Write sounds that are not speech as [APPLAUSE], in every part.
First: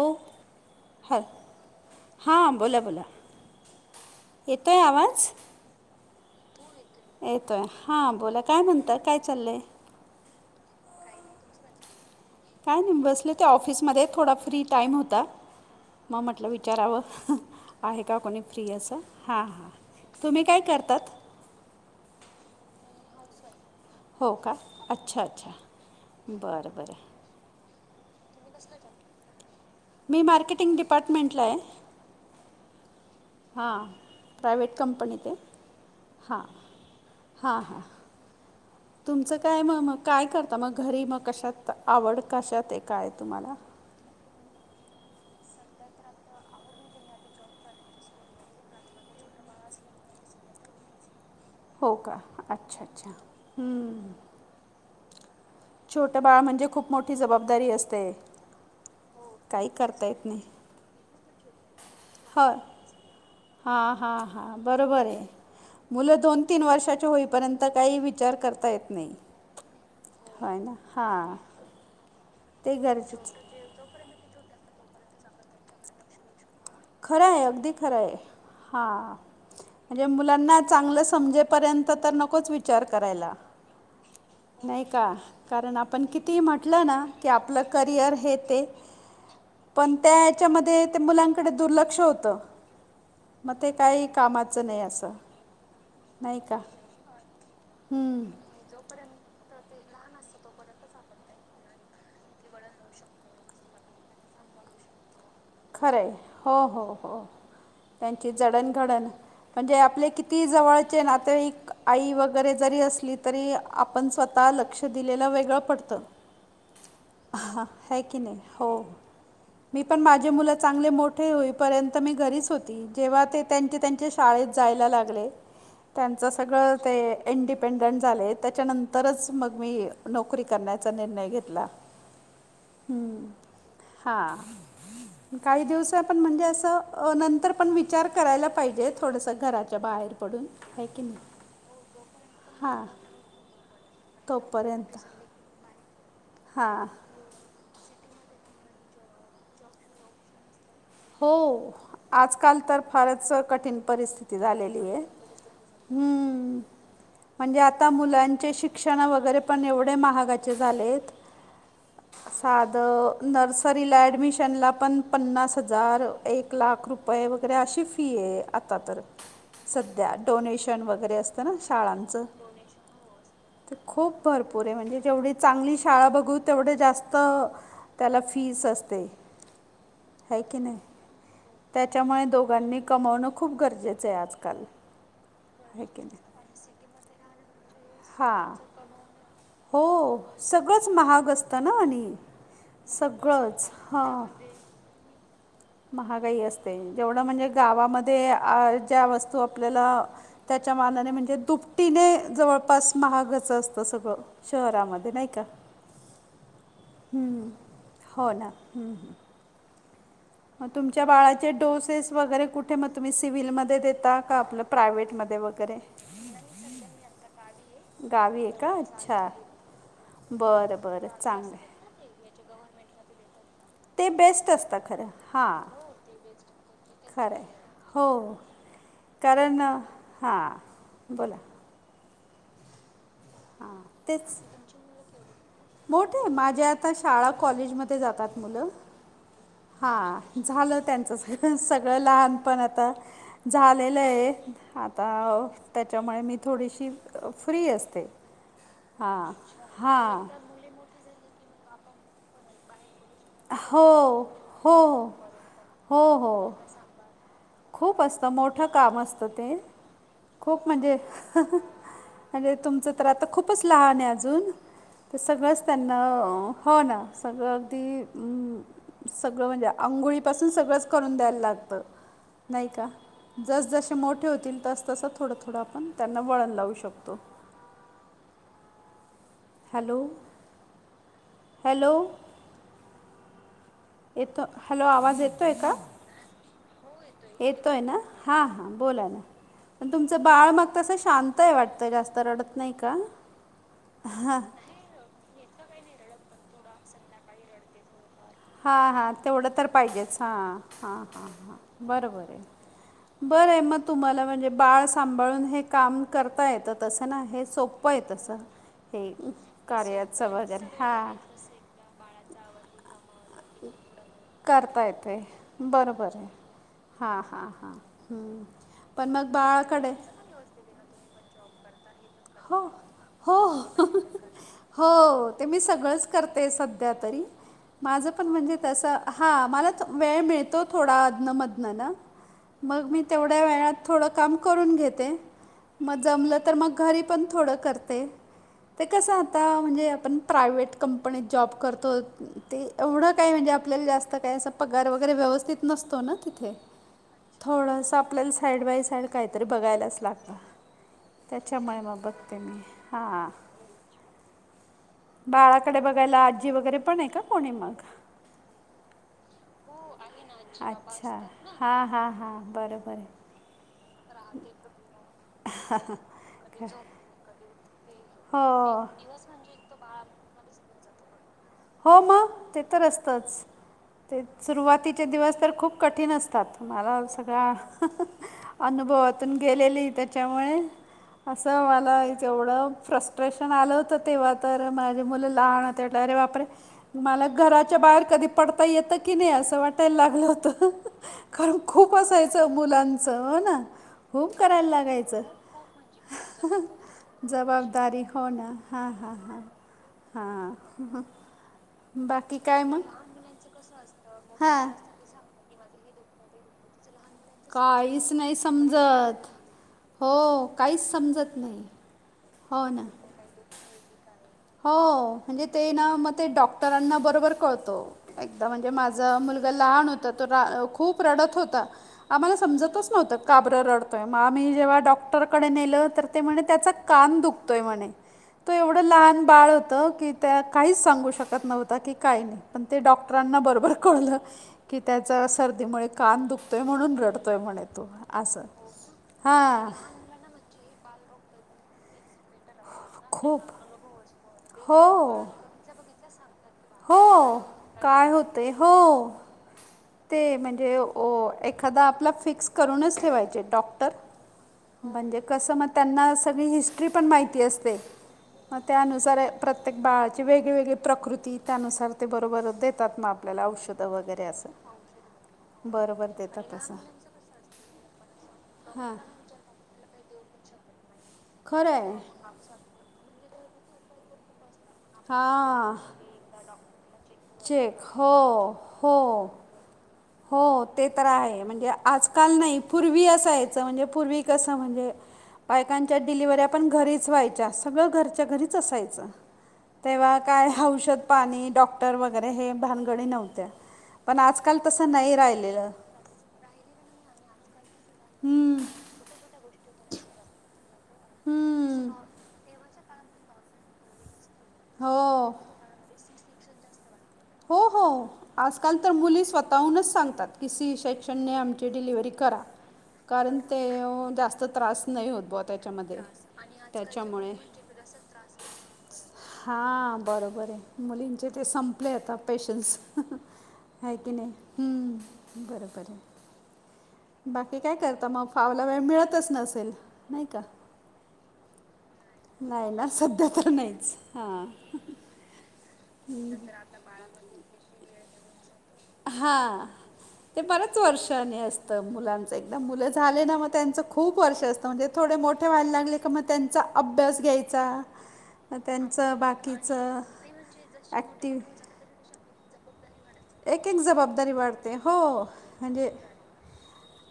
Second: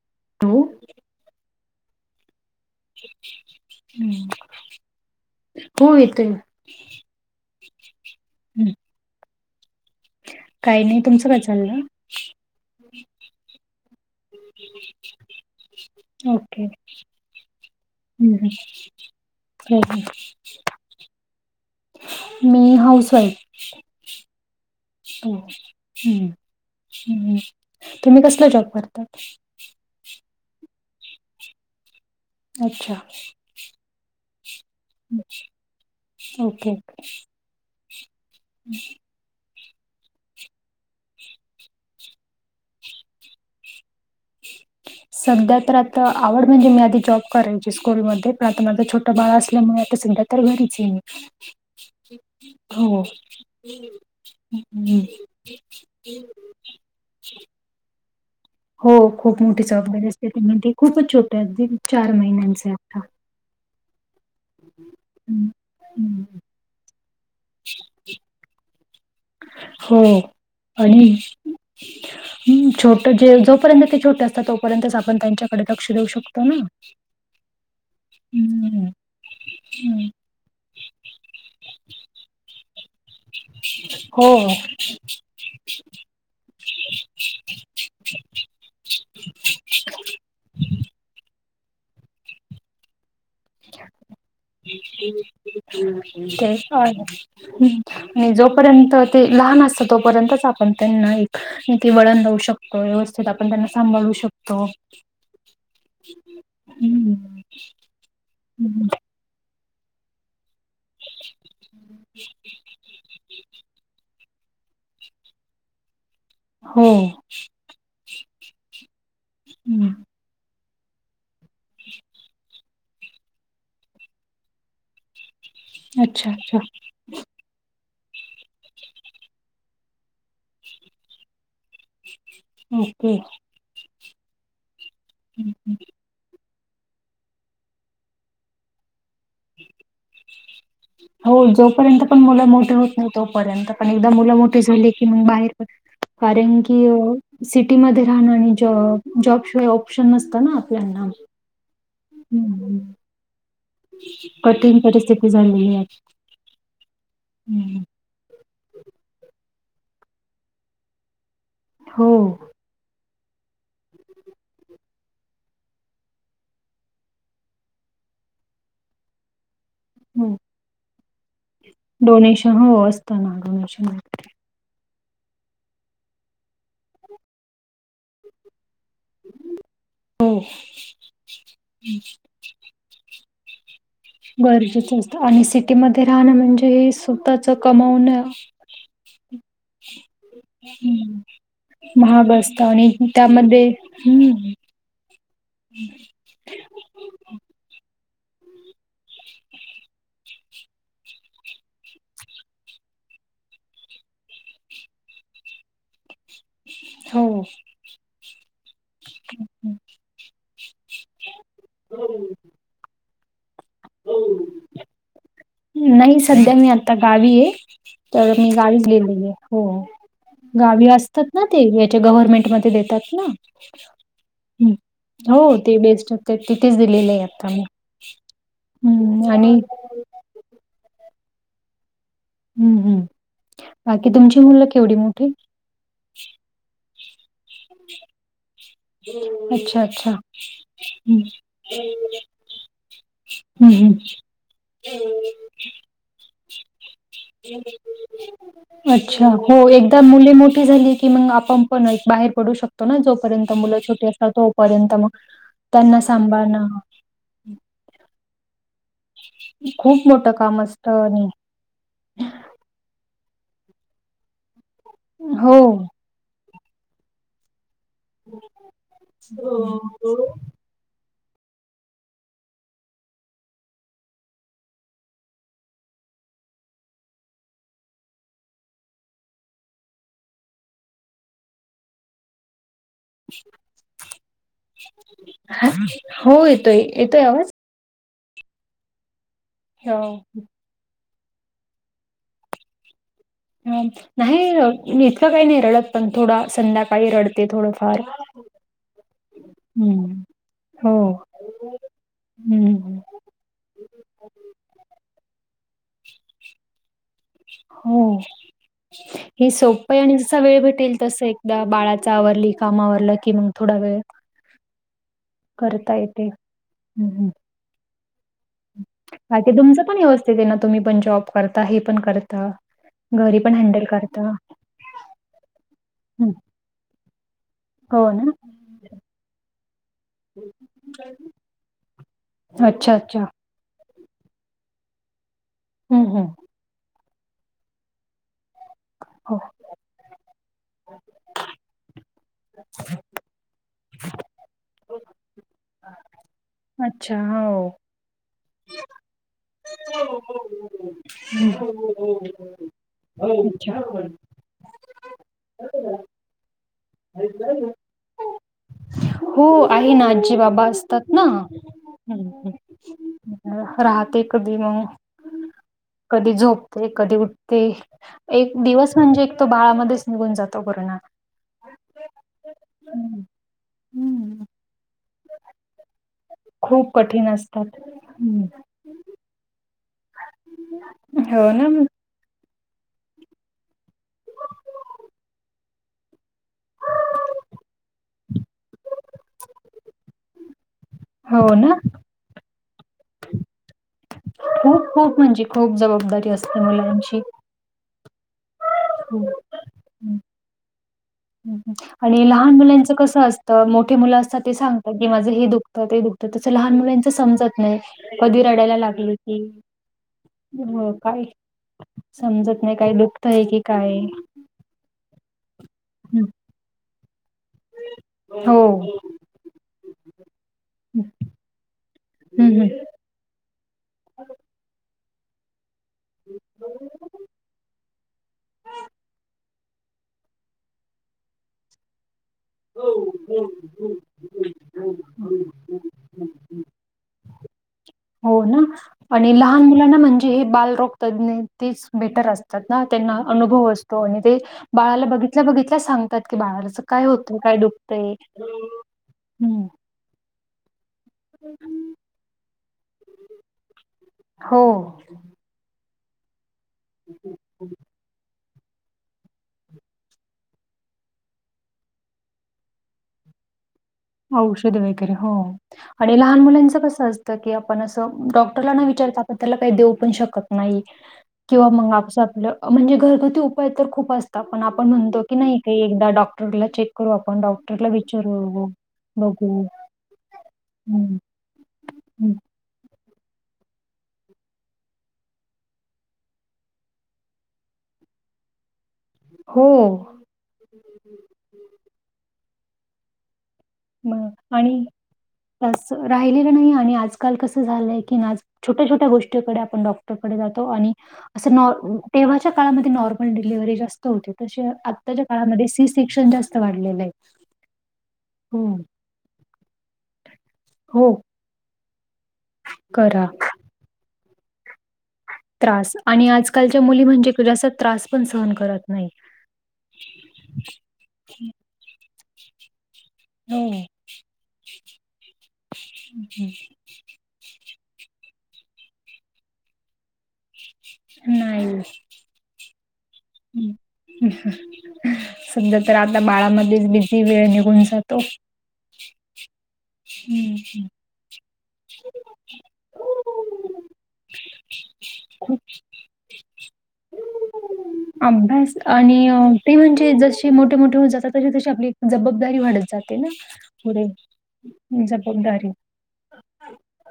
ओ अहो. ह हा बोला बोला येतोय आवाज? हो येतोय. येतोय हां बोला काय म्हणता काय चाललंय? काय नाही तुमचं काय चाललं? काय नाही बसले ते ऑफिसमध्ये थोडा फ्री टाइम होता. मग म्हटलं ओके विचारावं आहे का हं, कोणी हं. फ्री असं हां हां. हो, हो. तुम्ही काय करतात? मी हाऊस वाईफ. हो का अच्छा हो. अच्छा हं, बरं बरं. हं. तुम्ही कसला जॉब करतात? मी मार्केटिंग डिपार्टमेंटला आहे. अच्छा. हा. प्रायवेट कंपनी आहे हा ओके हा हा. तुमचं काय मग मग काय करता मग घरी मग कशात आवड कशात आहे काय तुम्हाला? [INAUDIBLE] सध्या तर आता आवड म्हणजे मी आधी जॉब करायची स्कूलमध्ये पण आता माझं छोटं बाळ असल्यामुळे आता सध्या तर घरीच आहे हो मी का अच्छा हो. अच्छा हम्म. हम्म. छोटं बाळ म्हणजे खूप मोठी जबाबदारी असते. हो खूप मोठी काही करता जबाबदारी येत असते नाही ती म्हणजे खूपच छोटय अगदी चार महिन्यांच आहे आता. हा, हा, हा बरोबर आहे हं. मुलं हं. दोन, तीन वर्षाचे होईपर्यंत आता काही विचार करता येत नाही हो होय ना आणि हां ते छोट जे गरजेचं जो पर्यंत ते छोटे असतात तोपर्यंत आपण त्यांच्याकडे लक्ष देऊ शकतो ना खरं आहे अगदी खरं आहे हं, हा म्हणजे हं. मु लाना चांगलं समजेपर्यंत तर नकोच वि चार करायला हो नाही का कारण आपण कितीही म्हटलं ना की आपलं करिअर हे ते पण त्या याच्यामध्ये ते मुलांकडे दुर्लक्ष होतं मग ते काही कामाचं नाही असं नाही ते का हं, आणि जोप पर्यंत ते लहान असतं तोपर्यंतच आपण त्यांना एक की वळण लाऊ शकतो व्यवस्थित आपण त्यांना सांभाळू शकतो खरंय हो, हो, हं. हो त्यांची हं, जडणघडण म्हणजे आपले कि कती जवळचे नातेवाईक आई वगैरे जरी असली तरी आपण स्वतः लक्ष दिलेल वेगळं पडतं हो हा हय की नाही हो मी हं. पण माझ माझे मुलं चांगले मोठे होईपर्यंत मी घरीच होती जेव्हा ते त्यांचे त्यांच्या शाळेत जायला लागले त्यांचं अच्छा, अच्छा. सगळं ते इंडिपेंडंट झाले त्याच्यानंतरच मग मी नोकरी करण्याचा निर्णय घेतला ओके हा हं, काही हं. दिवसात ण म्हणजे असं नंतर पण विचार करायला पाहिजे थोडस घराच्या बाहेर पडून है की हो नाही जोपर्यंत पण मुलं मोठे हां होत नाही तोपर्यंत पण एकदा मुलं मोठीे झाली तोपर्यंत की मग बाहेर पडा कारण की हां अं सिटीमध्ये राहणं आणि जॉ जॉबशिवाय ऑप्शन नसतं ना आपल्याना हो आजकाल तर फारच कठीण परिस्थिती कठीण झालेलीये परिस्थिती झालेली आहे. हमं म्हणजे हम्म आता मुलांचे शिक शिक्षण वगैरे पण एवढे महागाचे झालेत हो साध नर्सरीला ऍडमिशनला पण पन्नास हजार एक लाख रुपये वगैरे अशी फी आहे आता तर सध्या हो डोनेशन वगैरे असत ना शाळांचं डोनेशन हो असतं ना तर डोनेशन खूप भरपू पुरे म्हणजे जेवढी चांगली शाळा बघू तेवढे जास्त त्याला फीस असते हो आहे की नाही त्याच्यामुळे दोघांनी कमवणं खूप गरजे गरजेचं असत आणि सिटीमध्ये नाही राहणं म्हणजे ही सु तःच कमावणं हां हो सगळंच महाग असतं ना आणि महाग असत आणि त्यामध्ये सगळंच हां हम्म महागाई असते जेवढं म्हणजे गावामध्ये ज्या वस्तू आपल्याला त्याच्या मानाने म्हणजे दुपटीने जवळपास महागचं असतं सगळं शहरामध्ये नाही का [UNINTELLIGIBLE] हम्म हो ना हम्म [UNINTELLIGIBLE] ग तुमच्या बाळाचे डोसेस वगैरे कुठे मग तुम्ही सिव्हलमध ते देता का आपलं प्रायव्टमध्ये वगैरे. नाही सध्या मी आता गावी आहे. तर मी आहे का गावी गेली अच्छा आहे, हो बरं गावी बरं असतात ना चांगलं ते आहे ते गव्हर्मेंट मध्ये देतात ना? ते बेस्ट हम् असतं खरं हो हां ते बेस्ट होते. तिथेच दिलेले आहे खरं आता मी. हो हम्म आणि कारण हां बोला. हम्म हम्म. हां बाकी तेच तुमची मुलं केवढी मोठी? मोठे माझ्या आता शाळा कॉलेजमध्येध्ये जातात मुलं. अच्छा, हा अच्छा. झालं त्यांचं हं, सगळं, सगळं लहानपण आता. हं, हं. झालेलं आहे आता त्याच्यामुळे मी थोडीशी फ्री असते अच्छा! हां हो एकदा हां मुले मोठ की मग आपण पण बाहेर पडू शकतो ना जो र्य मुलं हो छटी असतात. हो तोपर्यंत मग त्यांना हो हो सांभाळणं. खूप असतं मोठं काम असतं ते खूप मोठं काम खूप म्हणजे, असतं आणि आणि तुमचं तर आता खूपच लहान आहे अजून तर हो. सगळंच त्यांना- हो ना सगळं अगदी सगळं म्हणजे आंघोळीपासून सगळंच- करून द्याय लागतं. नाही का जसजसे मोठे होतील तस तसं थोडं थोडं आपण त्यांना वळण लावू शकतो. हॅलो हॅलो येतो हॅलो आवाज येतोय का? हो, येतोय. येतोय येत आवाज? येतोय ना हा हा बोला ना प हो, तुमचं बाळ मग- तसं शांत आहे वाटतं जास्त रडत नाही का? नाही मी इतकं काही नाही रडत पण थोडा संध्याकाळी रडते थोडंफार- हा हा तेवढं तर पाहिजेच हं, हा हा हां हो. हां बरोबर आहे. हं, बरं आहे मग तुम्हाला म्हणजे बाळ सांभाळून हे काम करता येतं तसं. तर ना हे सोपं आहे हो. तसं हे कार्याचं वगैरे हा, बाळाच आवरली काम आपलं - करता येते करता बरोंबर येते. आहे हं, हां हं. हां हां हा बाकी तुमचं पण व्यवस्थितेत ना तुम्ही पण जॉब करता हे पण करता. हो घरी हो पण हँडल करत- हो ते मी सगळंच करते सध्या तरी हो माझं पण ना? म्हणजे तसं- हा मला वेळ मिळतो थोडा अधनंमधनं मग अच्छा, मी थोडा मग अच्छा. थोड्या वेळात थोडं काम करून घेते, मग हं, हं. जमलं तर घरी- थोड करते ते कस हो. आता म्हणजे आपण- प्रायव्हेट कंपनीत जॉब करतो ते एवढं काही म्हणजे, आपल्याला जास्त काय अस पगार वगैरे व्यवस्थित नसतो ना तिथे. अच्छा, हो. थोडस आपल्याला साईड बाय साईड- काहीतरी बघायलाच लागत, हं. त्यांच्यामुळे मग बघते मी हा. ह हो [UNINTELLIGIBLE] बाळाकडे बघायला आजी वगैरे पण आहे का? हो कोणी [UNINTELLIGIBLE] मग हो आहे ना आजी बाबा असतात अच्छा ना, हां हां हां बरं बरं राहते कधी मग कधी झोपते कधी उठ- ते एक हो दिवस म्हणजे एक तो बाळामध्येच निघून जातो पूर्ण. हो मग ते तर असतच ते हम्म. सुरुवातीचे दिवस तर खूप कठीण असत. तर खूप तुम्हाला कठीण सगळ्या असतात. हम्म. अनुभवातून गेलेली तर त्यामुळे हो असं ना, मला जेवढं फ्रस डिप्रेशन आलं होतं तेव्हा तर माझे मुलं लहान होते तेव्हा तरी अरे बापरे मला घराच्या बाहेर कधी पडता येतं की नाही असं वाटायला लागलं होत हो कारण ना, खूप असायचं मुलांचं हो ना खूप करायला खूप खूप लागायचं म्हणजे खूप जबाबदारी असते मुलांची. जबाबदारी हो ना हां हां हम्म. हां हां हम्म. आणि बाकी लहान काय मग? मुलांच कस असतं मोठे मुलं असतात ते हां. सांगतात की माझं हे दुखतं ते दुखतं तस लहान मुलांच समजत नाही काहीच नाही कधी रडायला लागले समजत. की हो काहीच हो काय समजत नाही. समजत हो नाही ना. काही दुखतय की काय हो म्हणजे ते ना मग ते डॉक्टरांना बरोबर कळत एकदा हो. म्हणजे माझ मु लहान होता तो खूप हम्म रडत होता आम्हाला हम्म. समजतच नव्हतं का बर रडतोय मग आम्ही जेव्हा डॉक्टरकडे नेलं ते म्हने त्याचा कान दुखतोय म्हने तो एवढ लहान बाळ होतं की त्या काहीच सांगू शकत नव्हत की काय पण ते डॉक्टरांना बरोबर कळलं की त्याचा सर्दीमुळे कान दुखतोय म्हणून रडतोय म्हणे तो हो असं ना आणि लहान हां मुलांना म्हणजे हे बालरोग तज्ञ तेच बेटर असत. त्यांना त्यांना खूप अनुभव असतो आणि ते हो बाळाला बघितल्या बघितल्या सांगतात की बाळाला काय होतय हो काय दुखतय, होते हो हम्म. ते म्हणजे... हो एखादा आपला फिक्स करूनच ठेवायचे डॉक्टर हो म्हणजे... कस मग त्यांना सगळी हिस्ट्री पण माहिती असते. मग त्यानुसार प्रत्येक बाळाची वेगवेेगळी प्रकृती त्यानुसार ते बरोबर देतात म आपल्याला औषध... त वगैरे अस. आरे हो लहान असं मुलांच कस असत की आपण अस डॉक्टरला न हां विचारता... त्याला काही देऊ पण शकत नाही, किंवा खरं आहे मग आजच आपल... म्हणजे घरगुती उपाय तर खूप असतात पण आप... आपण म्हणतो की नाही हां काही एकदा डॉक्टरला चेक करू आपण चेक डॉक्टरला हो विचारू... हो हम्म. हो ते तर आहे, म्हणजे आजकाल हं. नाही पूर्वी असायच म्हणजे पूर्वी कस म्हणजे... बायकांच्या डिलिव्हर्या पण घरीच व्हायच्या सगळ घरच्या घरीच असायच. हो. तेव्हा काय औषध पाणी डॉक्टर वगैरे हे भानगडी नव्हत्या. पण आजकाल तस नाही राहिलेल. राहिलेल नाही आणि आजकाल कस झालय की आज हम्म, छोट्या छोट्या गोष्टीकडे आपण डॉ.... डॉ. जातो आणि अस हम्म. तेव्हाच्या काळामध्ये नॉर्मल डिलिव्हरी जास्त होते. तसे आत्ताच्या हो काळामध्ये सी सेक्शन जास्त वाढलेल आहे. हो हो. हो, आजकाल तर मुली स्वतःहूनच सांगतात सी हो. शेक्ससेने आमची डिलिव्हरी करा. करा कारण ते जास्त त्रास नाही होत बा. त्रास आणि आजकालच्या मुली म्हणजे जास्त त्रास पण सहन करत नाही. हा बरोबर आहे मुलींचे ते संप... संपले आता पेशन्स हंह आहे हो. की नाही बर बर हे. [UNINTELLIGIBLE] बाकी काय करता मग फावला वेळ मिळतच नसेल? नाही का. नाही. नाही ना सध्या तर हं. नाहीच हं. हा. सध्या तर आता बाळा मध्येच बिझी वेळ निघून जातो. हा, ते हं. बरेच हं. वर्षाने अस तर मुलांच एकदम मुल झाले ना मग त्यांच खूप वर्ष असत म्हणजे थोडे मोठे खूप व्हायला लागले की मग त्यांचा अभ्यास घ्यायचा मग अभ्यास आणि त्यांचं अं ते बाकीचं म्हणजे जसे मोठे मोठे होत जातात ॲक्टिव तशी तशी आपली जबाबदारी वाढत जात. एक एक जबाबदारी वाढते हो जबाबदारी म्हणजे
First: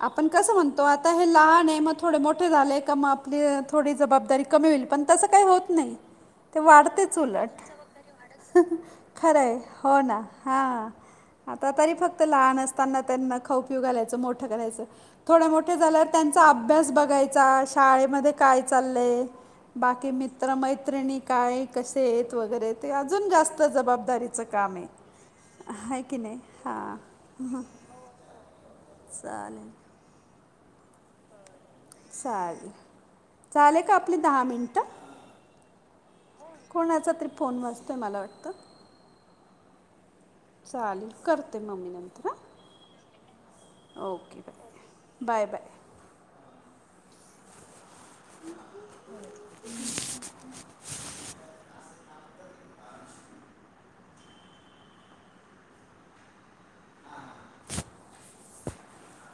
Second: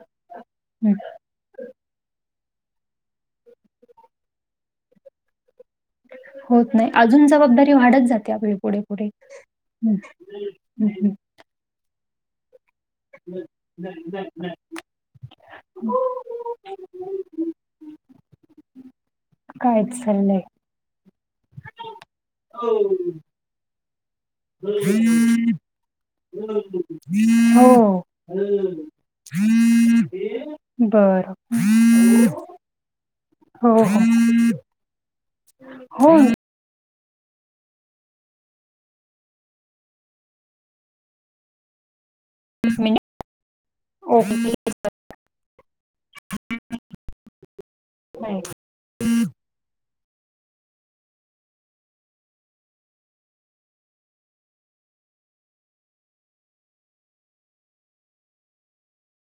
आपण कस म्हणतो हं. आता होय लहान आहे मग थोडे मोठे झाले का मग आपली थोडी जबाबदारी कमी होईल पण तस काही होत नाही ते होत नाही वाढतेच अजून उलट जबाबदारी वाढत जाते आपली पुढे पुढे खरय हं. हो ना हा. हं. हं. आता तरी फक्त लहान असताना त्यांना खाऊ पिऊ घालायच मोठ करायच थोडे मोठे झाल्यावर त्यांचा अभ्यास बघायचा शाळेमध्ये काय चाललय काय बाकी चाललंय? मित्र मैत्रिणी काय कसे आहेत वगैरे ते अजून जास्त जबाबदारी [UNINTELLIGIBLE] हात की नाही हा! हो बर! चाल हो झाले का हो आपली दहा मिनिट? हो. कोणाचा तरी फोन वाजतोय मला वाटत. चालेल करते म मी नंतर मिनिट. ह ओके बाय. Bye bye! [UNINTELLIGIBLE] [UNINTELLIGIBLE]